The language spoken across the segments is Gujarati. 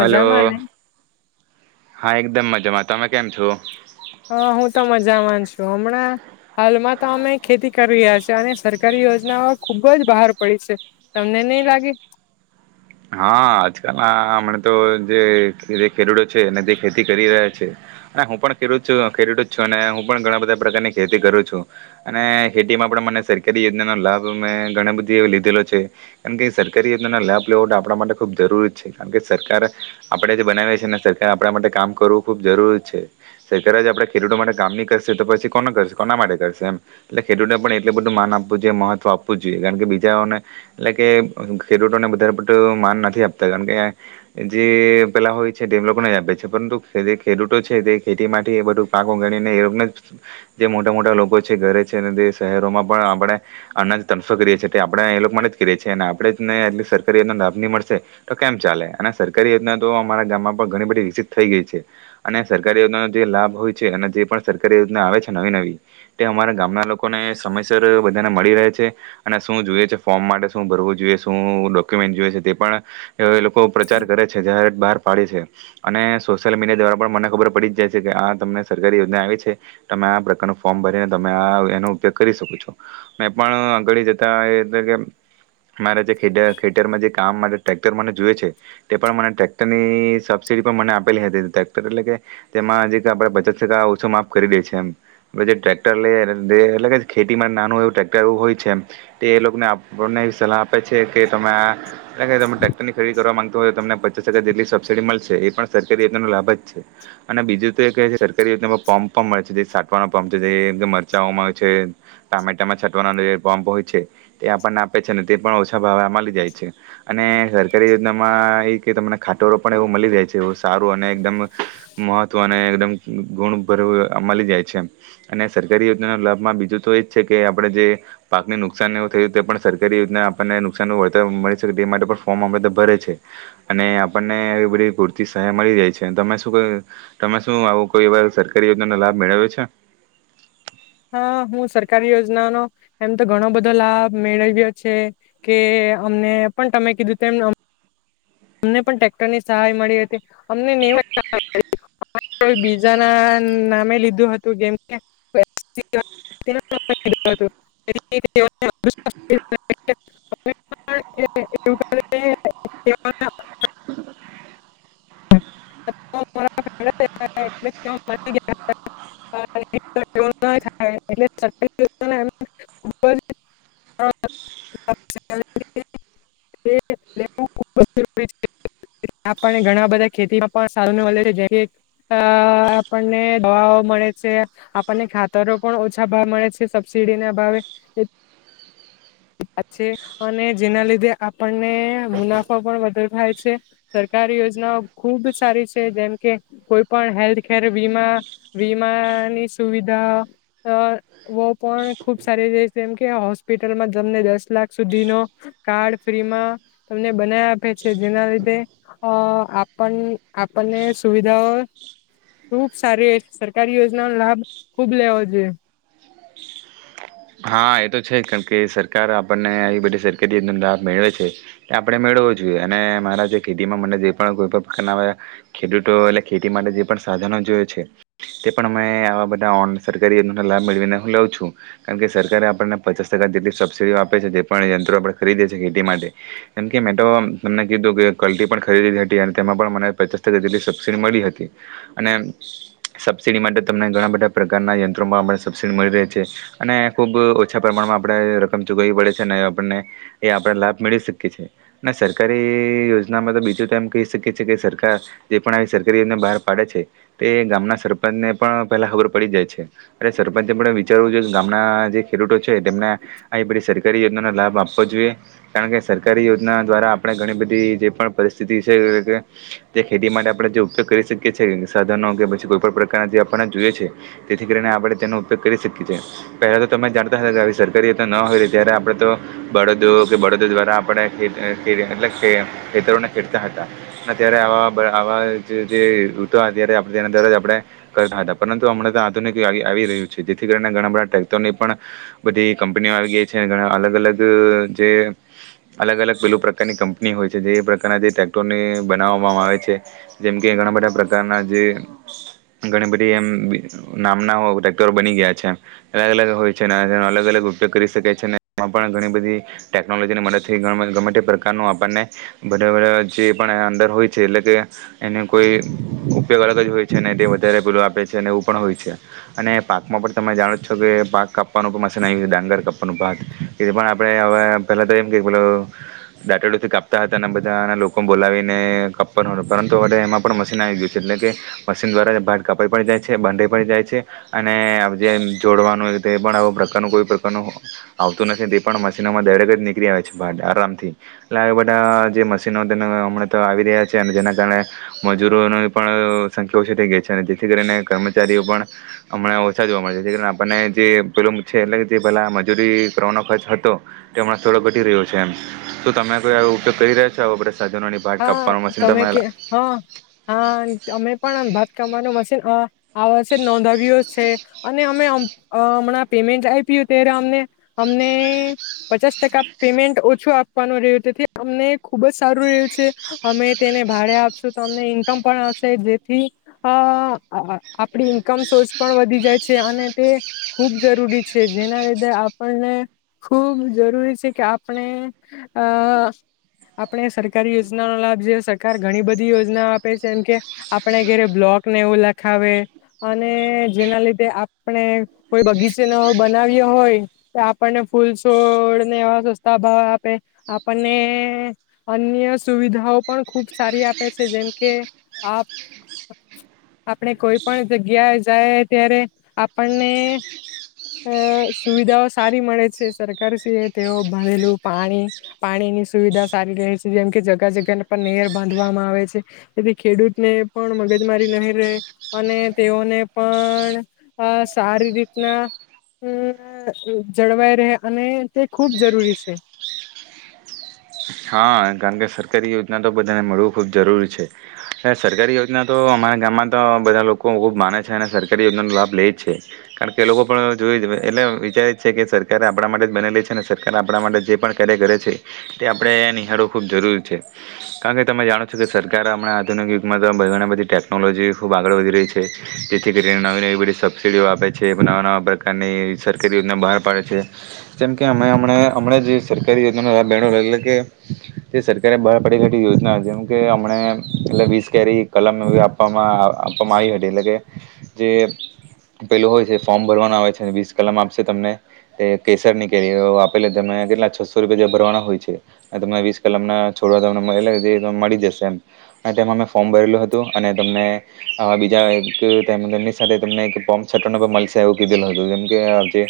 હલો ને હા એકદમ મજામાં. તમે કેમ છો. હા હું તો મજા માંછું હમણાં. હાલમાં તો અમે ખેતી કરી રહ્યા છેએ અને સરકારી યોજનાઓ ખુબ જ બહાર પડી છે તમને નહી લાગે. હા આજકાલના હમણા તો જે ખેડૂતો છે અને તે ખેતી કરી રહ્યા છે અને હું પણ ખેડૂત છું ખેડૂતો જ છું અને હું પણ ઘણા બધા પ્રકારની ખેતી કરું છું અને ખેતીમાં પણ મને સરકારી યોજનાનો લાભ મેમે ઘણા બધી એ લીધેલો છે કારણ કે સરકારી યોજનાનો લાભ આપણા માટે ખૂબ જરૂરી છે કારણ કે સરકાર આપણેે જે બનાવી છે ને સરક આપણા માટે કામ કરવું ખૂબ જરૂરી છે સરકાર જ આપણે ખેડૂતો માટે કામ નહી કરશે તો પછી કો કરશે કોના માટે કરશે એમ એટલે ખેડૂતોને પણ એટલ બધું માન આપવું જોઈએ મહત્વ આપવું જોઈએ કારણ કે બીજાને એટલે કે ખેડૂતોને માન નથી આપતા કારણ કે જે પેલા હોય છે તે લોકો આપે છે પરંતુ જે ખેડૂતો છે તે ખેતી થી એ બધું પાકો ગણીને એ લોકોને જે મોટા મોટા લોકો છે ઘરે છેને તે શહેરોમાં પણ આપણે અના તણફો કરીએ છીએ તે આપણે એ લોકો માટે જ કરીએ છીએ અને આપણે જને એટલે સરકાર. યોજના લાભ નની મળશે તો કેમ ચાલે અને સરકારી યોજના તો અમારા ગામમાં ઘણી બધી વિકસિત થઈ ગઈ છે અને સરકારી યોજનાનો જે લાભ હોય છે અને જે પણ સરકારી યોજના આવે છે નવી નવી તે અમારા ગામના લોકોને સમયસર બધાને મળી રહે છે અને શું જોઈએ છે ફોર્મ માટે શું ભરવું જોઈએ શુ જોએ છે તે પણ એ એ લોકો પ્રચાર કરે છે જયારે બાર પાડી છે. અને સોશિયલ મીડિયા દ્વારા પણ મને ખબર પડી જ જાય છે, કે આ તમને સરકારી યોજના આવી છે, તમે આ પ્રકારનું ફોર્મ ભરીને તમે આ એનો ઉપયોગ કરી શકો છો. મેં પણ અગાડી જતા એ કે મારા જે ખેતર ખેતરમાં જે કામ માટે ટેક્ટર મને જોયએ છે, તે પણ મને ટેક્ટર ની સબસીડી પણ મને આપેલી હતી. ટેક્ટર એટલે કે, તેમાં જે આપણે પચાસ ટકા ઓછો માફ કરી દે છે એમ. જે ટક્ટર લઈ એટલે ખેતીમાં નાનું એવું ટેક્ટર એવું હોય છે એમ. તે એ લોકોને આપણને સલાહ આપે છે. કે તમે એટલે કે તમે ટ્રેક્ટર ની ખરીદી કરવા માંગ તો તમને પચાસ હજાર જેટલી સબસિડી મલસે. એ પણ સરકારી યોજનાનો લાભ જ છે. અને બીજું તો એ છે સરકારી યોજનામાં પંપ પણ મળે છે, જે છાંટવાનો પંપ છે, જેમ કે મરચાઓમાં હોય છે, ટામેટામાં છાંટવાનો જે પંપ હોય છે, તે આપણને આપે છે ને તે પણ ઓછા ભાવે મલી જાય છે. અને સરકારી યોજનામાં એ કે તમને ખાટોરો પણ એવો મલી જાય છે, એવ સારું અને એકદમ મહત્વ અને એકદમ ગુણ ભરવું મલી જાય છે. અને સરકારી યોજનાનો લાભમાં બીજું તો એજ છે કે આપણે જે પાકને નુકસાન ને એવું થયું તે પણ સરકારી યોજના આપણને નુકસાનનું વળતર મળી શકે તે એ માટે પણ ફોર્મ આપે તો ભરે છે. અને આપણને એ બધી પૂરતી સહાય મળી જાય છે. તમે શું તમે શું આવું કોઈ એ સરકારી યોજનાનો લાભ મેળવ્યો છે? હા, હું સરકારી યોજનાનો એમ તો ઘણો બધો લાભ મેળવ્યો છે. કે અમને પણ તમે કીધું તેમ અમને પણ ટેક્ટરની સહાય મળી હતી. [unintelligible] અમને બીજાના નામે લીધું હતું કેમ કે [unintelligible] [unintelligible] બધા ખેતીમાં પણ સારુ ને મલે છે, જે કંઈ આપણને દવાઓ મળે છે, આપણને ખાતરો પણ ઓછા ભાવે મળે છે સબસીડી ના ભાવે. [unintelligible] અને જેના લીધે આપણને મુનાફા પણ વધારે થાય છે. સરકારી યોજનાઓ ખુબ સારી છે, જેમકે કોઈ પણ હેલ્થકેર વીમા. વીમાની સુવિધાઓ પણ ખૂબ સારી, ર જેમકે હોસ્પિટલમાં તમને દસ લાખ સુધીનો કાર્ડ ફ્રીમાં તમને બનાવી આપે છે. જેના લીધે અ આપણ આપણને સુવિધાઓ ખૂબ સારી છે. સરકારી યોજનાનો લાભ ખૂબ લેવો જોઈએ. હા, એ તો છે જ. કારણ કે સરકાર આપણને આવી બધી સરકારી યોજનાનો લાભ મેળવે છે, તે આપણે મેળવવો જોઈએ. અને મારા જે ખેતીમાં મને જે પણ કોઈ પણ પ્રકારના ખેડૂતો એટલે ખેતી માટે જે પણ સાધનો જોયએ છે, તે પણ અમે આવા બધા ઓન સરકારી યોજના લાભ મેળવીને હું લઉં છું. કારમકે સરકારે આપણને પચાસ ટકા જેટલી સબસિડીઓ આપે છે, જે પણ યંત્રો આપણે ખરીદીએ છે ખેતી માટે. કેમ કે મેં તમને કીધું કે કલટી પણ ખરીદી હતી અને તેમાં પણ મને પચાસ ટકા જેટલી સબસિડી મળી હતી. અને સબસિડી માટે તમને ઘણા બધા પ્રકારના યંત્રોમાં પણ સબસિડી મળી રહી છે. અને ખૂબ ઓછા પ્રમાણમાં આપણે રકમ ચૂકવવી પડે છે, અને આપણને, એ આપણે લાભ મેળવી શકીએ છીએ. અને સરકારી યોજનામાં તો બીજું તો એમ કહી શકીએ છે કે, સરકાર જે પણ આવી સરકારી યોજના બહાર પાડે છે, તે એ ગામના સરપંચને પણ પહેલાં ખબર પડી જાય છે. અને સરપંચે પણ વિચારવું જોઈએ ગામડા જે ખેડૂતો છે તેમના, આવી બધી સરકારી લાભ આપવો જોઈએ, કારણ કે સરકારી યોજના દ્વારા આપણે ઘણી બધી જે પણ પરિસ્થિતિ છે, તે ખેતી માટે આપણે જે ઉપયોગ કરી શકીએ છ છે, સાધનો કે પછી કોઈ પણ પ્રકારના જે આપને જોઈએ છે. તેથી કરીને આપણે તેનો ઉપયોગ કરી શકીએ છીએ. પહેલા તો તમે જાણતા [unintelligible] સરકારી ન હોય ત્યારે આપણે તો બળદો કે બળદો દ્વારા આપણે ખે એટલે ખે ખેતરોને ખેડતા હતા. યારે ત્યારે તે દ આપ કરતા હતા પરંતુ હમણાં તો આધુનિક આવી રહ્યું છે. જેથી કરીને ઘણા બધા. ટેક્ટરની પણ બધી કંપનીઓ આવી ગઈ છે ઘણા અલગ અલગ જે અલગ અલગ પેલું પ્રકારની કંપની હોય છે જે પ્રકારના જે ટક્ટરની બનાવવામાં આવે છે જેમ કે ઘણા બધા પ્રકારના જે ઘણી બધી એમ નામના ટક્ટર બની ગયા છે. અલગ અલગ હોય છે તેનો અલગ અલગ ઉપયોગ કરી શકે છે અને એમાં પણ ઘણી બધી ટેકનોલોજીની મદદથી ગમે તે પ્રકારનું આપણને બધા જે પણ અંદર હોય છે, એટલે કે એનો કોઈ ઉપયોગ અલગ જ હોય છે ને તે વધારે પેલો આપે છે અને એવું પણ હોય છે અને પાકમાં પણ તમે જાણો. છકે પાક કાપવાનું પણ મશીન આવી ગયું છે. ડાંગર કાપવાનું પાક એથી પણ આપણે હવે પહેલાં તો એમ કે પે દાટેડુંથી કાપતા હતા અને બધાના લોકો બોલાવીને કપવાનું પરંતુ હવે એમાં પણ મશીન આવી ગયું છે એટલે કે મશીન દ્વારા ભાત કાપાઈ પડી જાય છે બાંધાઈ પડી જાય છે અને જે. [unintelligible] જોડવાનું તે પણ આ પ્રકારનું કોઈ પ્રકારનું આવતું નથી તે પણ મશીનોમાં દરેક જ નીકળી આવે છે આરામથી એટલે આ બધા જે મશીનો તેને હમણાં તો આવી રહ્યા છે અને જેના કારણે મજૂરોની પણ સંખ્યા ઓછી થઈ ગઈ છે જેથી કરીને કર્મચારીઓ પણ હમણાં ઓછા જોવા મળે છે જે અને જે પેલું છે એટલે જે પેલા મજૂરી કરવાનો ખર્ચ હતો તે હમણાં થોડો ઘટી રહ્યો છે એમ તો તમે કોઈ ઉપયોગ કરી રહ્યા છો આપડ હા તમે કે હા હા અમે પણ અમ કમાનું મશીન અ આ વર્ષે જ નોંધાવીયુ છે અને હમણાં પેમેન્ટ આપ્યું ત્યારે અમને અમને પચાસ ટકા પેમેન્ટ ઓછું આપવાનું રહ્યું તેથી અમને ખુબ જ સારું રહ્યું. અમે તેને ભાડે આપશું તો અમને ઈન્કમ પણ આવશે જેથી આપડી ઈન્કમ સોર્સ પણ વધી જાય છે અને તે ખૂબ જરૂરી છે જેના લીધે આપણને ખૂબ જરૂરી છે કે આપણે આપણે સર. સરકારી યોજના નો લાભ જોઈએ સરકાર ઘણી બધી યોજના આપે છે એમ કે આપણે ઘરે બ્લોકને એવું લખાવે અને જેના લીધે આપણે કોઈ બગીચે ન બનાવ્યો હોય તો આપણને ફૂલ છોડને એવા સસ્તા ભાવ આપે આપણને. અન્ય સુવિધાઓ પણ ખુબ સારી આપે છે જેમકે આપ આપણે કોઈ પણ જગ્યા જાય ત્યારે આપણને સુવિધાઓ સારી મળે છે સરકારશ્રીએ તેઓ ભરેલું પાણી પાણીની સુવિધા સારી રહે છે. જેમ કે જગા જગ્યાને પણ નેર બાંધવામાં આવે છે તેથી ખેડૂતને પણ મગજમારી નહી રહે અને તેઓને પણ સારી રીતના જળવાય રહે અને તે ખૂબ જરૂરી છે. હા કારણ કે સરકારી યોજના તો બધાને મળવું ખૂબ જરૂરી છે સરકારી યોજના તો અમારા ગામમાં તો બધા લોકો ખૂબ માને છે અને સરકારી યોજનાનો લાભ લે જ છે કારણ કે એ લોકો પણ જોઈ જ એટલે વિચારે જ છે કે સરકારે આપણા માટે જ બનેલી છે અને સરકાર આપણા માટે જે પણ કાર્ય કરે છે તે આપણેહીયા નિહાળવું ખૂબ જરૂરી છે કારણ કે તમે જાણો છો કે સરકાર હણાં આધુનિક યુગમાં તો ઘણી બધી ટેકનોલોજી ખૂબ આગળ વધી રહી છે જેથી કરીને નવી નવી બધી સબસિડીઓ આપે છે નવા નવા પ્રકારની સરકારી યોજના બહાર પાડે છે જેમ કે અમે હમણા હમં જ સરકારી યોજનાનો લાભ અલગ અલગ કે જે સરકારે બહાર પડીે યોજના જેમ કે અમને એટલે વીસ કેરી કલમ એવી આપવામાં આપવામાં આવી હતી એટલે કે જે પેલું હોય છે ફોર્મ ભરવાનું આવે છે વીસ કલમ આપશે તમને તે કેસર ની કેરી આપે તમને કેટલા છસો રૂપિયા જે ભરવાના હોય છે. તમે વીસ કલામ ના છોડવા તમને મળ મળી જશે એમ તેમાં અમે ફોર્મ ભરેલું હતું અને તમને આ બીજાની સાથે તમને ફોર્મ છટ મળશે એવું કીધેલું હતું જેમ કે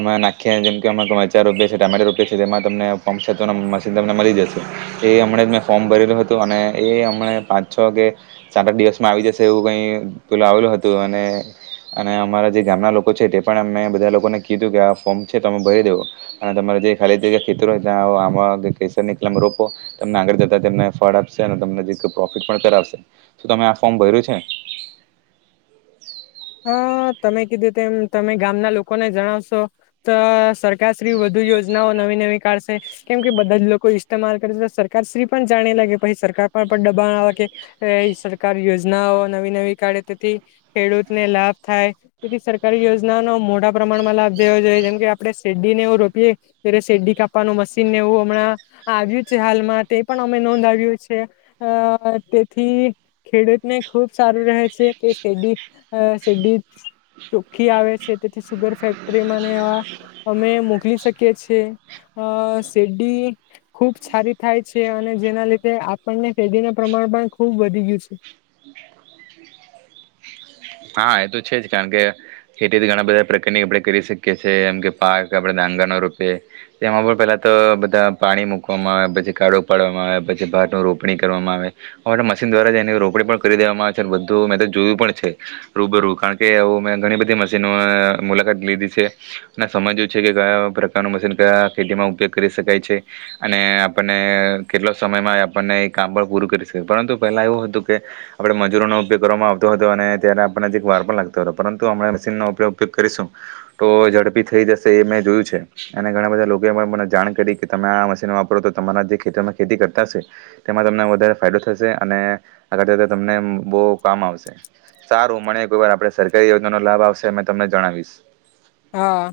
અમે નાખી જેમ અમેચ રપ ટામેટા રોપિયા છે તેમાં તમને ફર્મ તો મશીન તમને મળી જશે એ હમણા જ મેં ફોર્મ ભરેલું હતું અને એ હમને પાંચ છ કે સાત આઠ દિવસમાં આવી જશે એવું કંઈ પેલું આવેલું હતું અને અને અમારા જે ગામના લોકો છે તે પણ અમે બધા લોકોને કીધું તું કે આ ફોર્મ છે તમે ભરી દેવો અને તમારા જે ખાલી જગ્યા ખેતરો ત્યાં ની રો તમને આગળ જતાને ફળ આપશે તમને પ્રોફિટ પણ કરાવશે તમે આ ફોર્મ ભર્યું છે. હા તમે કીધું તેમ તમે ગામના લોકોને જણાવશો તો સરકારશ્રી વધુ યોજનાઓ નવી નવી કાઢશે કેમ કે બધા જ લોકો ઈસ્માલ કરશે તો સરકારશ્રી પણ જાણે લાગે પછી સરકાર પણ પણ દબાણ આવે કે સરકાર યોજનાઓ નવી નવી કાઢે તેથી ખેડૂત લાભ થાય તેથી સરકારી યોજના ન મોટા પ્રમાણમાં લાભ દેવો જોઈએ જેમ કે આપણે શેરડીને એવું રોપીએ ત શેરડી કાપવાનું મશીનને એવું હમણાં આવ્યું છે હાલમાં તે પણ અમે નોંધાવ્યું છે અ તેથી ખેડૂતને ખુબ સારું રહે છે કે શેરડી શેરડી ચોખ્ખી આવે છે તેથી સુગર ફેક્ટરીમાંને અમે મોકલી શકીએ છેએ આ શેરડી ખૂબ સારી થાય છે અને જેના લીધે આપણને શેરડીના પ્રમાણ પણ ખૂબ વધી ગયું છે. હા એ તો છે જ કારણ કે ખેતીથી ઘણા બધા પ્રકારની આપણે કરી શકીએ છીએ, એમ કે પાક આપણેે ડાંગા ન રૂપે એમાં પણ પેલા તો બધા પાણી મૂકવામાં આવે, પછી કાળો પાડવામાં આવે પછી ભાત ન રોપણી કરવામાં આવે હવે મશીન દ્વારા જ એની રોપણી પણ કરી દેવામાં આવે છે, બધું મેં તો જોયું પણ છે. રૂબ કારણ કે એું મેં ઘણી બધી મશીનો મુલાકાત લીધી છે, અને સમજ્યું છે કે કયા પ્રકારનું મશીન કયા ખેતીમાં ઉપયોગ કરી શકાય છે, અને આપણને કેટલા સમયમાં આપણને એ કામ પણ પૂરું કરી શકાય પરંતુ પહેલા એવું હતું, કે આપડ મજૂરોનો ઉપયોગ કરવામાં આવતો હતો અને ત્યારે આપણને અધિક વાર પણ લાગતો હતો, પરંતુ હમણા મશીનનો આપ ઉપયોગ કરીશું, તો ઝડપી થઈ જશે, એ મેં જોયું છે અને ઘણા બધા લોકો પણ મને જાણ કરી કે તમે આ મશીન વાપરો તો તમારા જે ખેતરમાં ખેતી કરતા હશે, તેમાં તમને વધારે ફાયદો થશે, અને આગળ તમને બહુ કામ આવશે. સારું મળ કો વાર આપડે સરકારી યોજના નો લાભ આવશે મે તમને જણાવીશ. હા.